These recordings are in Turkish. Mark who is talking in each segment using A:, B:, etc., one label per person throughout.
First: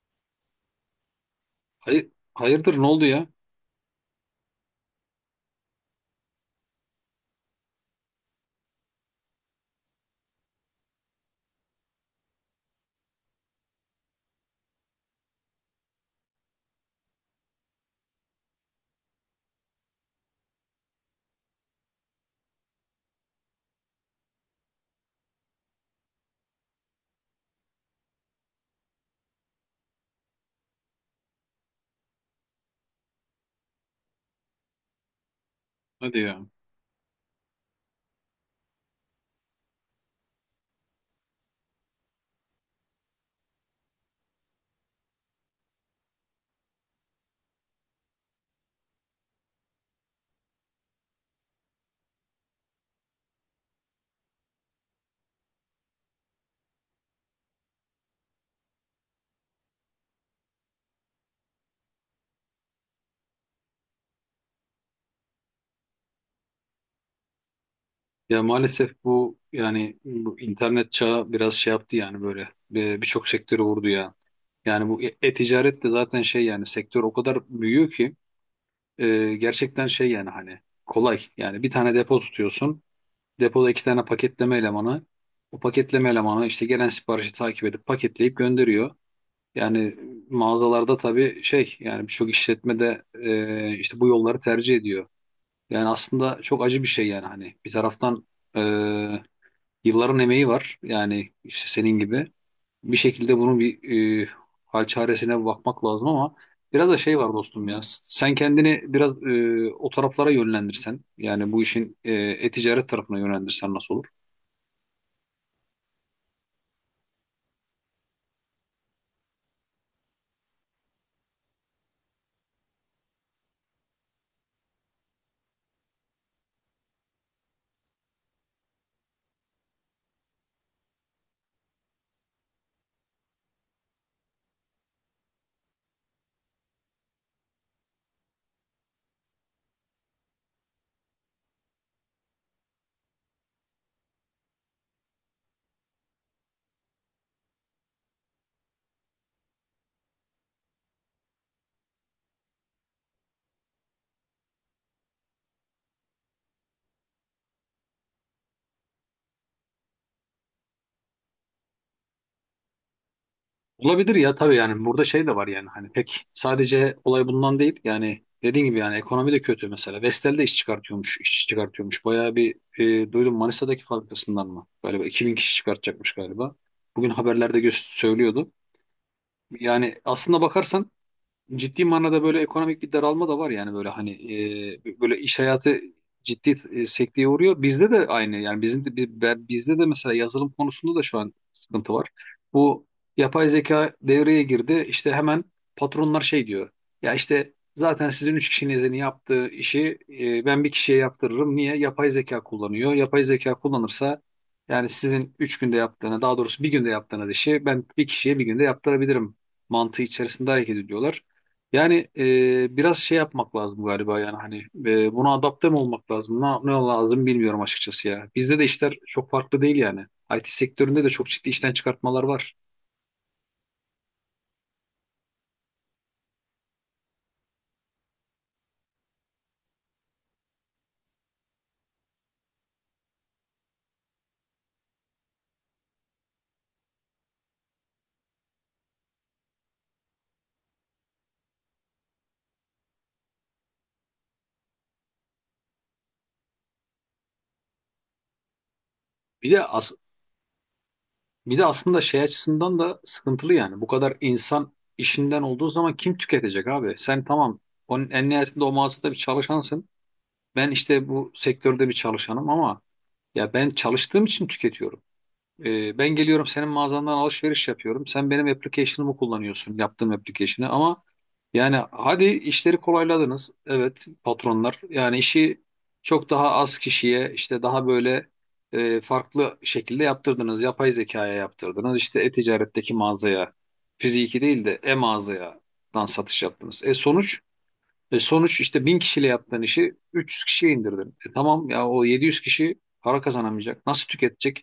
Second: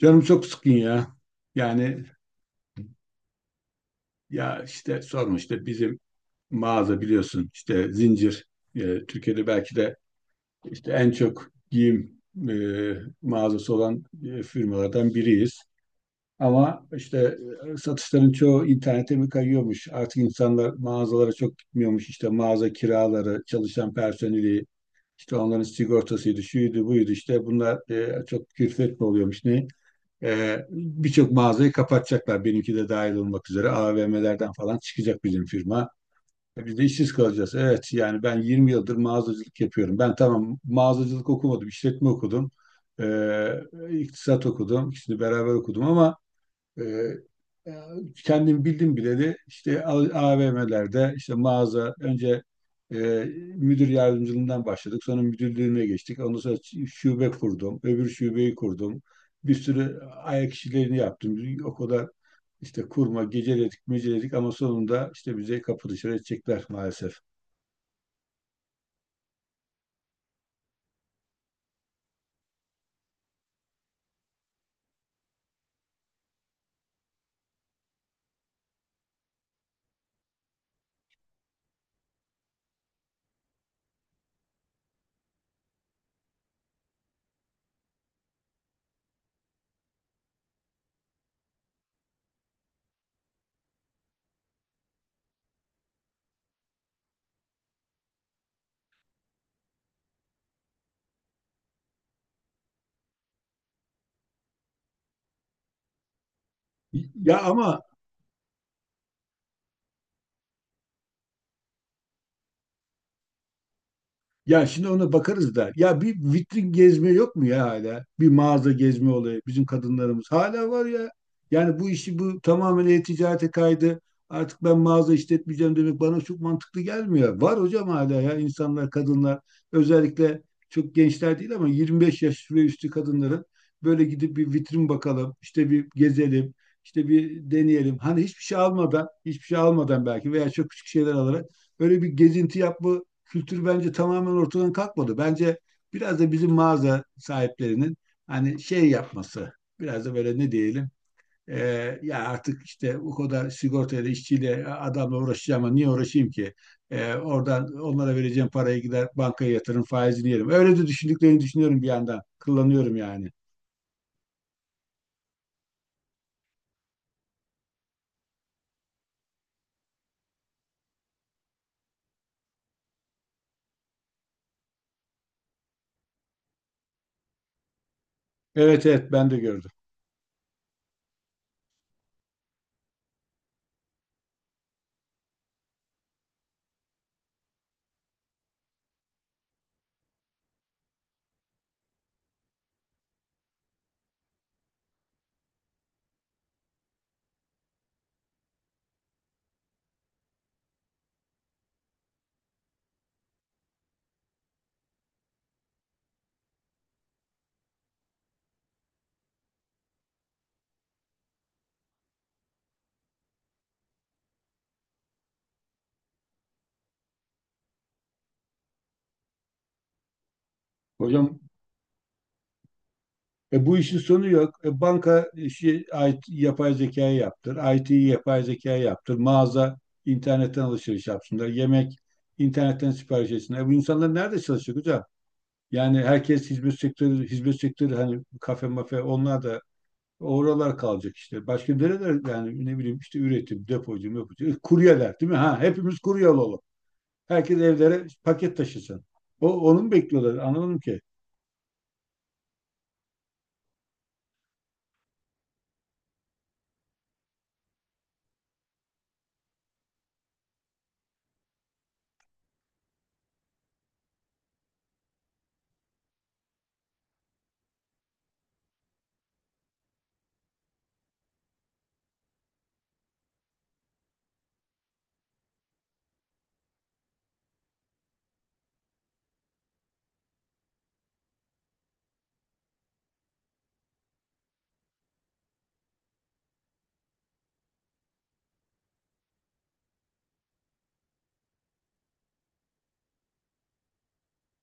A: Canım çok sıkın ya. Yani
B: Hayır, hayırdır ne oldu ya?
A: ya işte sorma işte bizim mağaza biliyorsun işte zincir e, Türkiye'de belki de işte en çok giyim e, mağazası olan firmalardan biriyiz. Ama işte satışların çoğu internete mi kayıyormuş? Artık insanlar mağazalara çok gitmiyormuş. İşte mağaza kiraları, çalışan personeli, işte onların sigortasıydı, şuydu, buydu işte bunlar çok külfet mi oluyormuş ne? Birçok mağazayı kapatacaklar. Benimki de dahil olmak üzere AVM'lerden falan çıkacak bizim firma.
B: Hadi ya.
A: Biz de işsiz kalacağız. Evet yani ben 20 yıldır mağazacılık yapıyorum. Ben tamam mağazacılık okumadım, işletme okudum. Ee, iktisat okudum. İkisini beraber okudum ama ee, e, kendim bildim bileli işte AVM'lerde işte mağaza önce e, müdür yardımcılığından başladık. Sonra müdürlüğüne geçtik. Ondan sonra şube kurdum. Öbür şubeyi kurdum. Bir sürü ayak işlerini yaptım. O kadar işte kurma, geceledik, meceledik ama sonunda işte bize kapı dışarı edecekler maalesef.
B: Ya maalesef bu yani bu internet çağı biraz şey yaptı yani böyle birçok sektörü vurdu ya. Yani bu e-ticaret de zaten şey yani sektör o kadar büyüyor ki gerçekten şey yani hani kolay. Yani bir tane depo tutuyorsun. Depoda iki tane paketleme elemanı. O paketleme elemanı işte gelen siparişi takip edip paketleyip gönderiyor. Yani mağazalarda tabii şey yani birçok işletmede işte bu yolları tercih ediyor. Yani aslında çok acı bir şey yani hani bir taraftan e, yılların emeği var yani işte senin gibi bir şekilde bunun bir e, hal çaresine bakmak lazım ama biraz da şey var
A: Ya
B: dostum ya
A: ama
B: sen kendini biraz o taraflara yönlendirsen yani bu işin e-ticaret tarafına yönlendirsen nasıl olur?
A: Ya şimdi ona bakarız da. Ya bir vitrin gezme yok mu ya hala? Bir mağaza gezme olayı bizim kadınlarımız. Hala var ya. Yani bu işi bu tamamen e-ticarete kaydı. Artık ben mağaza işletmeyeceğim demek bana çok mantıklı gelmiyor. Var hocam hala ya insanlar, kadınlar özellikle çok gençler değil ama 25 yaş ve üstü kadınların böyle gidip bir vitrin bakalım, işte bir gezelim, işte bir deneyelim. Hani hiçbir şey almadan, hiçbir şey almadan belki veya çok küçük şeyler alarak böyle bir gezinti yapma kültür bence tamamen ortadan kalkmadı. Bence biraz da bizim mağaza sahiplerinin hani şey yapması, biraz da böyle ne diyelim, e, ya artık işte o kadar sigortayla, işçiyle, adamla uğraşacağım ama niye uğraşayım ki? Oradan onlara vereceğim parayı gider bankaya yatırım faizini yerim. Öyle de düşündüklerini düşünüyorum bir yandan. Kullanıyorum yani.
B: Olabilir ya tabii yani burada şey de var yani hani pek sadece olay bundan değil yani dediğin gibi yani ekonomi de kötü mesela. Vestel de iş çıkartıyormuş, iş çıkartıyormuş. Bayağı bir duydum Manisa'daki fabrikasından mı? Galiba 2.000 kişi çıkartacakmış galiba. Bugün haberlerde söylüyordu.
A: Evet evet ben de gördüm.
B: Yani aslında bakarsan ciddi manada böyle ekonomik bir daralma da var yani böyle hani böyle iş hayatı ciddi sekteye uğruyor. Bizde de aynı yani bizim de bizde de mesela yazılım konusunda da şu an sıkıntı var. Bu yapay zeka devreye girdi. İşte hemen patronlar şey diyor. Ya işte zaten sizin üç kişinin yaptığı işi ben bir kişiye yaptırırım. Niye? Yapay zeka kullanıyor. Yapay zeka kullanırsa yani sizin üç günde yaptığını, daha doğrusu bir günde yaptığınız işi ben bir kişiye bir günde yaptırabilirim mantığı içerisinde hareket ediyorlar. Yani biraz şey yapmak lazım galiba yani hani buna adapte mi olmak lazım? Ne lazım bilmiyorum açıkçası ya. Bizde de işler çok farklı değil yani. IT sektöründe de çok
A: Hocam,
B: ciddi işten çıkartmalar var.
A: Bu işin sonu yok. Banka işi IT, yapay zekaya yaptır. IT'yi yapay zekaya yaptır. Mağaza internetten alışveriş yapsınlar. Yemek internetten sipariş etsinler. Bu insanlar nerede çalışacak hocam? Yani herkes hizmet sektörü, hizmet sektörü hani kafe mafe onlar da oralar kalacak işte. Başka nereler yani ne bileyim işte üretim, depocu, mepocu. Kuryeler değil mi? Ha hepimiz kurye olalım. Herkes evlere paket taşısın.
B: Bir de
A: Onu mu
B: as
A: bekliyorlar? Anlamadım ki.
B: Bir de aslında şey açısından da sıkıntılı yani. Bu kadar insan işinden olduğu zaman kim tüketecek abi? Sen tamam onun en nihayetinde o mağazada bir çalışansın. Ben işte bu sektörde bir çalışanım ama ya ben çalıştığım için tüketiyorum. Ben geliyorum senin mağazandan alışveriş yapıyorum. Sen benim application'ımı kullanıyorsun, yaptığım application'ı ama yani hadi işleri kolayladınız. Evet patronlar yani işi çok daha az kişiye işte daha böyle farklı şekilde yaptırdınız. Yapay zekaya yaptırdınız. İşte e-ticaretteki mağazaya, fiziki değil de e-mağazaya dan satış yaptınız. Sonuç işte 1.000 kişiyle yaptığın işi 300 kişiye indirdin. Tamam ya o 700 kişi para kazanamayacak. Nasıl tüketecek?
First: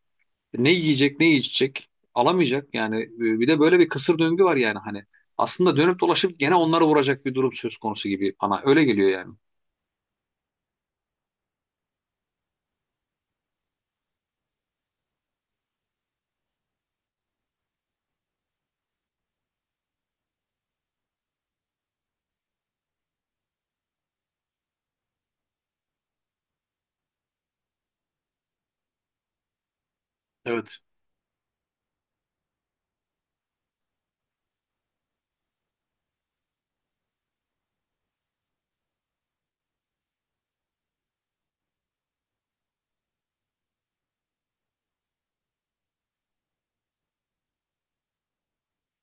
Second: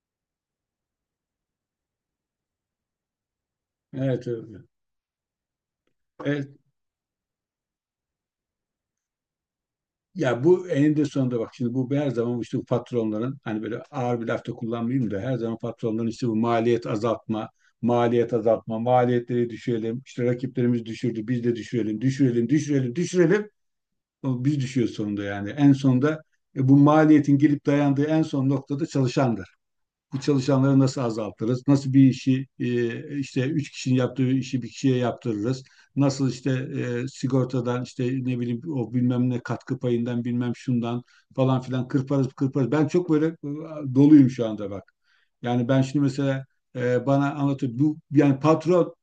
B: Ne yiyecek, ne içecek? Alamayacak yani. Bir de böyle bir kısır
A: Evet.
B: döngü var
A: Evet.
B: yani hani. Aslında dönüp dolaşıp
A: E,
B: gene onları vuracak bir durum söz konusu gibi bana. Öyle geliyor yani.
A: Ya bu eninde sonunda bak şimdi bu her zaman işte bu patronların hani böyle ağır bir lafta kullanmayayım da her zaman patronların işte bu maliyet azaltma, maliyet azaltma, maliyetleri düşürelim, işte rakiplerimiz düşürdü biz de düşürelim, düşürelim, düşürelim, düşürelim. Ama biz düşüyoruz sonunda yani. En sonunda bu maliyetin gelip dayandığı en son noktada çalışan bu
B: Evet.
A: çalışanları nasıl azaltırız? Nasıl bir işi işte üç kişinin yaptığı işi bir kişiye yaptırırız? Nasıl işte sigortadan işte ne bileyim o bilmem ne katkı payından bilmem şundan falan filan kırparız kırparız. Ben çok böyle doluyum şu anda bak. Yani ben şimdi mesela bana anlatıyor bu yani patron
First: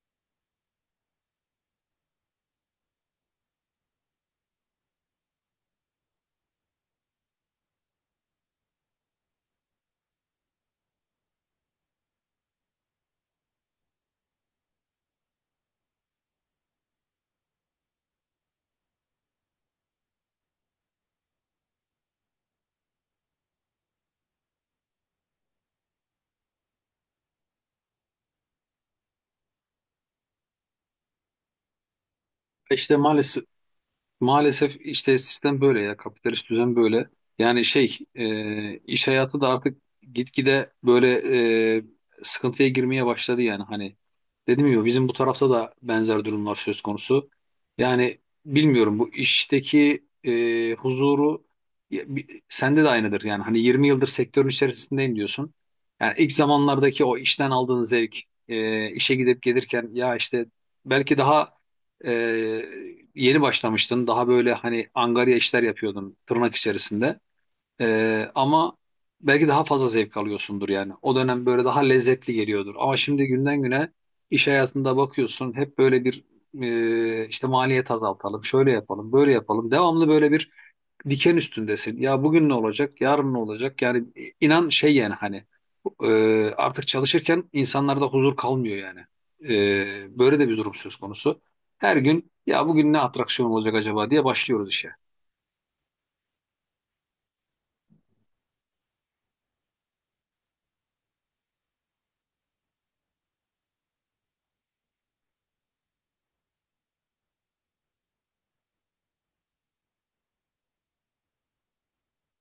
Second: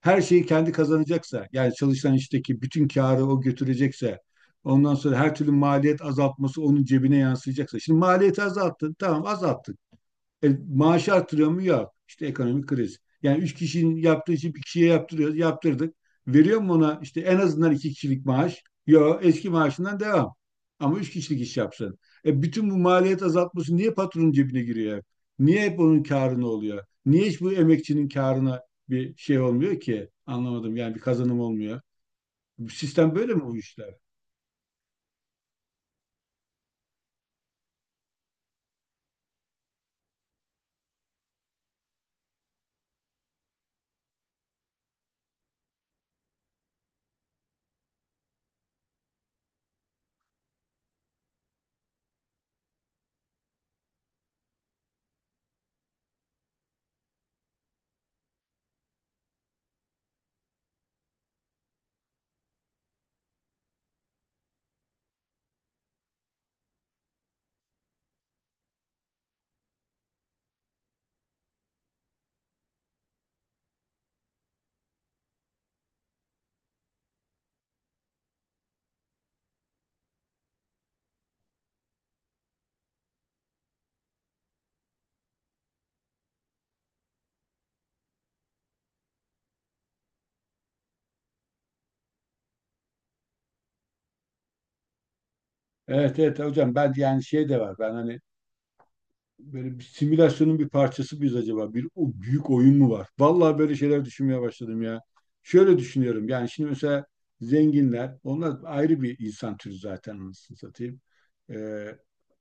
A: her şeyi kendi kazanacaksa yani çalışan işteki bütün karı o götürecekse ondan sonra her türlü maliyet azaltması onun cebine yansıyacaksa. Şimdi maliyeti azalttın tamam azalttın. Maaş artırıyor mu? Yok. İşte ekonomik kriz. Yani üç kişinin yaptığı işi bir kişiye yaptırıyoruz. Yaptırdık. Veriyor mu ona işte en azından iki kişilik maaş? Yok. Eski maaşından devam. Ama üç kişilik iş yapsın. Bütün bu maliyet azaltması niye patronun cebine giriyor? Niye hep onun karına oluyor? Niye hiç bu emekçinin karına bir şey olmuyor ki? Anlamadım yani bir kazanım olmuyor. Bu
B: İşte
A: sistem böyle mi
B: maalesef
A: bu işler?
B: Maalesef işte sistem böyle ya kapitalist düzen böyle. Yani şey iş hayatı da artık gitgide böyle e, sıkıntıya girmeye başladı yani hani dedim ya bizim bu tarafta da benzer durumlar söz konusu. Yani bilmiyorum bu işteki huzuru ya, sende de aynıdır yani hani 20 yıldır sektörün içerisindeyim diyorsun. Yani ilk zamanlardaki o işten aldığın zevk işe gidip gelirken ya işte belki daha ee, yeni başlamıştın. Daha böyle hani angarya işler yapıyordun tırnak içerisinde. Ama belki daha fazla zevk alıyorsundur yani. O dönem böyle daha lezzetli geliyordur. Ama şimdi günden güne iş hayatında bakıyorsun hep böyle bir işte maliyet azaltalım, şöyle yapalım, böyle yapalım. Devamlı böyle bir diken üstündesin. Ya bugün ne olacak, yarın ne olacak? Yani inan şey yani hani e, artık çalışırken insanlarda huzur kalmıyor yani. Böyle de bir durum söz konusu. Her gün ya bugün ne atraksiyon olacak acaba diye başlıyoruz işe.
A: Evet evet hocam, ben yani şey de var. Ben hani böyle bir simülasyonun bir parçası mıyız acaba? Bir o büyük oyun mu var? Vallahi böyle şeyler düşünmeye başladım ya. Şöyle düşünüyorum. Yani şimdi mesela zenginler, onlar ayrı bir insan türü zaten anasını satayım. Ee,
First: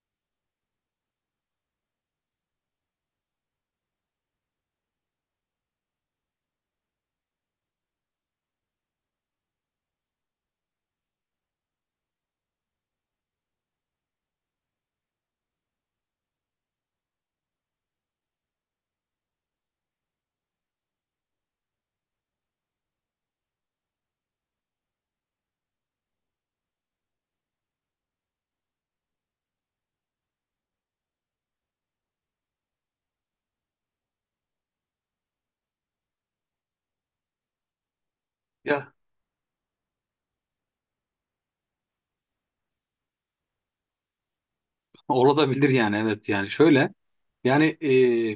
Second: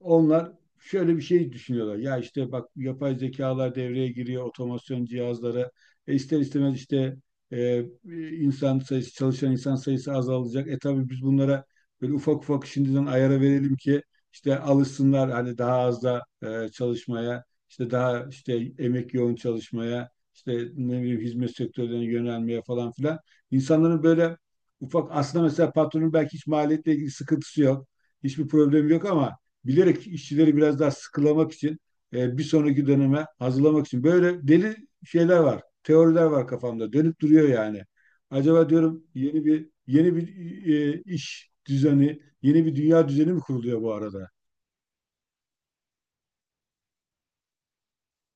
A: onlar şöyle bir şey düşünüyorlar. Ya işte bak yapay zekalar devreye giriyor, otomasyon cihazları. İster istemez işte e, insan sayısı, çalışan insan sayısı azalacak. Tabii biz bunlara böyle ufak ufak şimdiden ayara verelim ki işte alışsınlar hani daha az da çalışmaya, işte daha işte emek yoğun çalışmaya, işte ne bileyim hizmet sektörlerine yönelmeye falan filan. İnsanların böyle ufak aslında mesela patronun belki hiç maliyetle ilgili sıkıntısı yok, hiçbir problemi yok ama bilerek işçileri biraz daha sıkılamak için bir sonraki döneme hazırlamak için böyle deli şeyler var, teoriler var kafamda dönüp duruyor yani. Acaba
B: Ya
A: diyorum yeni bir iş düzeni. Yeni bir dünya düzeni mi kuruluyor bu arada?
B: olabilir yani evet yani şöyle. Yani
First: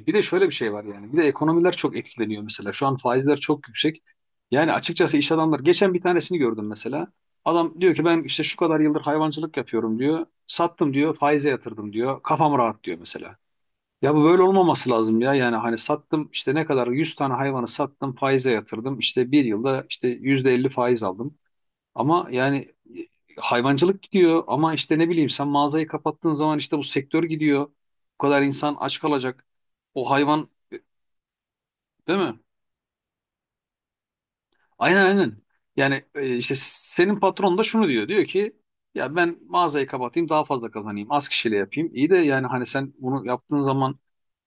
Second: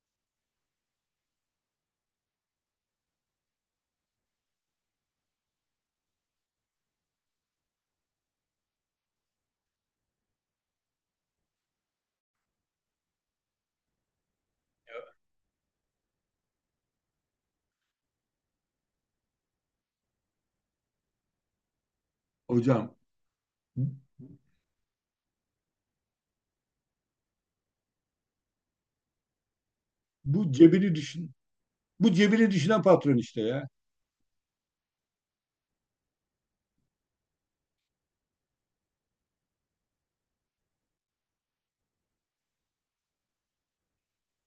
B: bir de şöyle bir şey var yani. Bir de ekonomiler çok etkileniyor mesela. Şu an faizler çok yüksek. Yani açıkçası iş adamlar geçen bir tanesini gördüm mesela. Adam diyor ki ben işte şu kadar yıldır hayvancılık yapıyorum diyor. Sattım diyor, faize yatırdım diyor. Kafam rahat diyor mesela. Ya bu böyle olmaması lazım ya. Yani hani sattım işte ne kadar 100 tane hayvanı sattım, faize yatırdım. İşte bir yılda işte %50 faiz aldım. Ama yani
A: Hocam,
B: hayvancılık gidiyor ama işte ne bileyim sen mağazayı kapattığın zaman işte bu sektör gidiyor. Bu kadar insan aç kalacak. O hayvan
A: bu cebini düşün bu
B: değil mi?
A: cebini düşünen patron işte ya.
B: Aynen, aynen. Yani işte senin patron da şunu diyor. Diyor ki ya ben mağazayı kapatayım daha fazla kazanayım. Az kişiyle yapayım. İyi de yani hani sen bunu yaptığın zaman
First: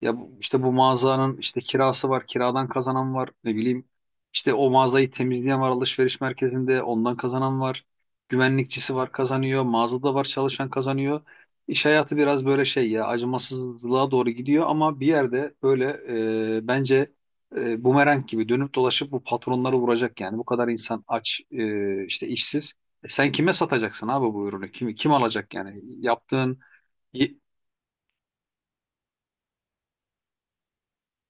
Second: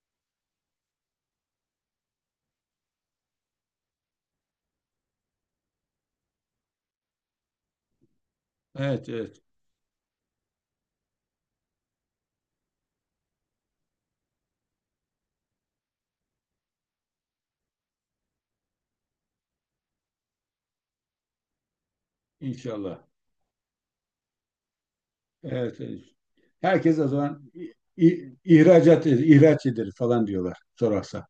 B: ya işte bu mağazanın işte kirası var. Kiradan kazanan var. Ne bileyim işte o mağazayı temizleyen var alışveriş merkezinde. Ondan kazanan var. Güvenlikçisi
A: Evet
B: var
A: evet
B: kazanıyor. Mağazada var çalışan kazanıyor. İş hayatı biraz böyle şey ya acımasızlığa doğru gidiyor ama bir yerde böyle bence bumerang gibi dönüp dolaşıp bu patronları vuracak yani. Bu kadar insan aç, işte işsiz.
A: inşallah.
B: Sen kime satacaksın abi bu ürünü? Kim alacak yani?
A: Evet, evet.
B: Yaptığın
A: Herkes o
B: y-
A: zaman ihraç ederiz falan diyorlar sorarsa.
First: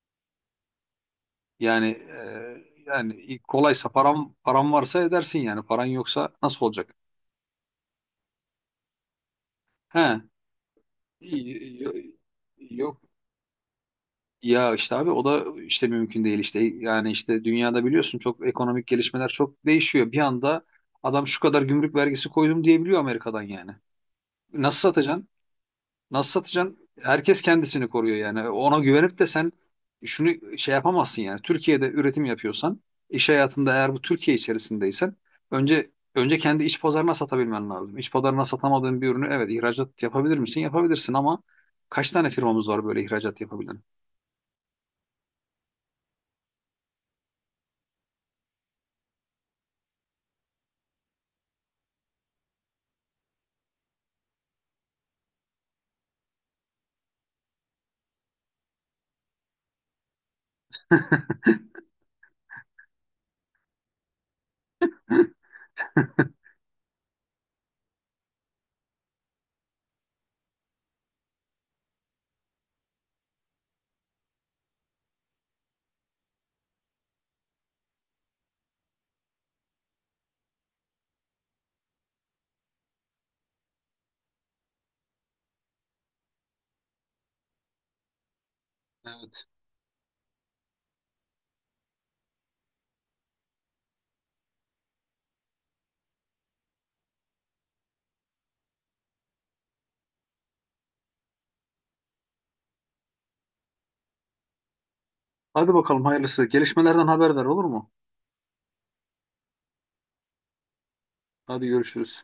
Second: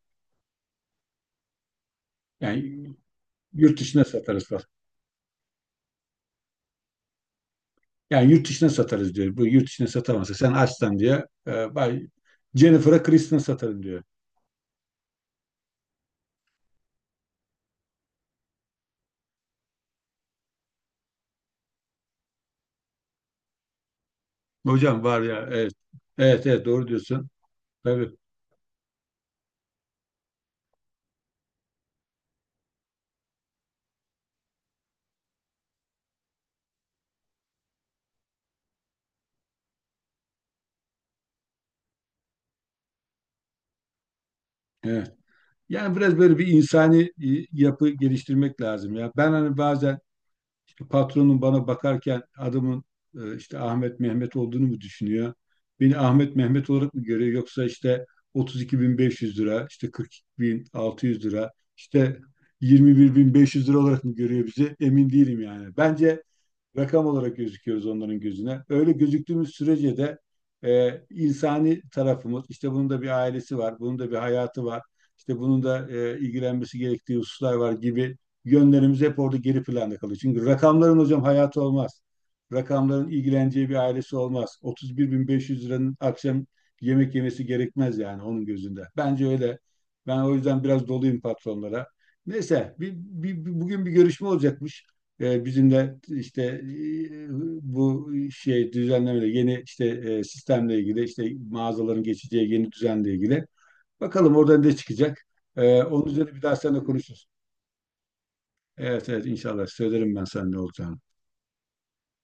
B: yani
A: Yani
B: yani
A: yurt
B: kolaysa
A: dışına
B: param
A: satarız falan.
B: param varsa edersin yani. Paran yoksa nasıl olacak?
A: Yani yurt dışına satarız diyor. Bu yurt dışına
B: He.
A: satamazsa sen açsan diye
B: Y-
A: bay
B: y- Yok
A: Jennifer'a Kristen satarım diyor.
B: ya işte abi o da işte mümkün değil işte yani işte dünyada biliyorsun çok ekonomik gelişmeler çok değişiyor. Bir anda adam şu kadar gümrük vergisi koydum diyebiliyor Amerika'dan yani. Nasıl
A: Hocam var
B: satacaksın?
A: ya evet.
B: Nasıl
A: Evet evet
B: satacaksın?
A: doğru diyorsun.
B: Herkes kendisini
A: Tabii.
B: koruyor yani. Ona güvenip de sen şunu şey yapamazsın yani. Türkiye'de üretim yapıyorsan, iş hayatında eğer bu Türkiye içerisindeysen önce kendi iç pazarına satabilmen lazım. İç pazarına satamadığın bir ürünü evet ihracat yapabilir misin? Yapabilirsin ama kaç tane firmamız var böyle ihracat yapabilen?
A: Evet. Yani biraz böyle bir insani yapı geliştirmek lazım ya. Ben hani bazen işte patronum bana bakarken adamın işte Ahmet Mehmet olduğunu mu düşünüyor? Beni Ahmet Mehmet olarak mı görüyor yoksa işte 32.500 lira, işte 42.600 lira, işte 21.500 lira olarak mı görüyor bizi? Emin değilim yani. Bence rakam olarak gözüküyoruz onların gözüne. Öyle gözüktüğümüz sürece de insani tarafımız, işte bunun da bir ailesi var, bunun da bir hayatı var, işte bunun da ilgilenmesi gerektiği hususlar var gibi yönlerimiz hep orada geri planda kalıyor. Çünkü rakamların hocam hayatı olmaz. Rakamların ilgileneceği bir ailesi olmaz. 31.500 liranın akşam yemek yemesi gerekmez yani onun gözünde. Bence
B: Evet.
A: öyle. Ben o yüzden biraz doluyum patronlara. Neyse, bugün bir görüşme olacakmış. Bizim de işte bu şey düzenlemeyle yeni işte sistemle ilgili işte mağazaların geçeceği yeni düzenle ilgili. Bakalım oradan ne çıkacak.
B: Hadi
A: E,
B: bakalım
A: onun üzerine bir
B: hayırlısı.
A: daha seninle
B: Gelişmelerden
A: konuşuruz.
B: haberdar olur mu?
A: Evet evet inşallah söylerim ben sana ne olacağını.
B: Hadi görüşürüz.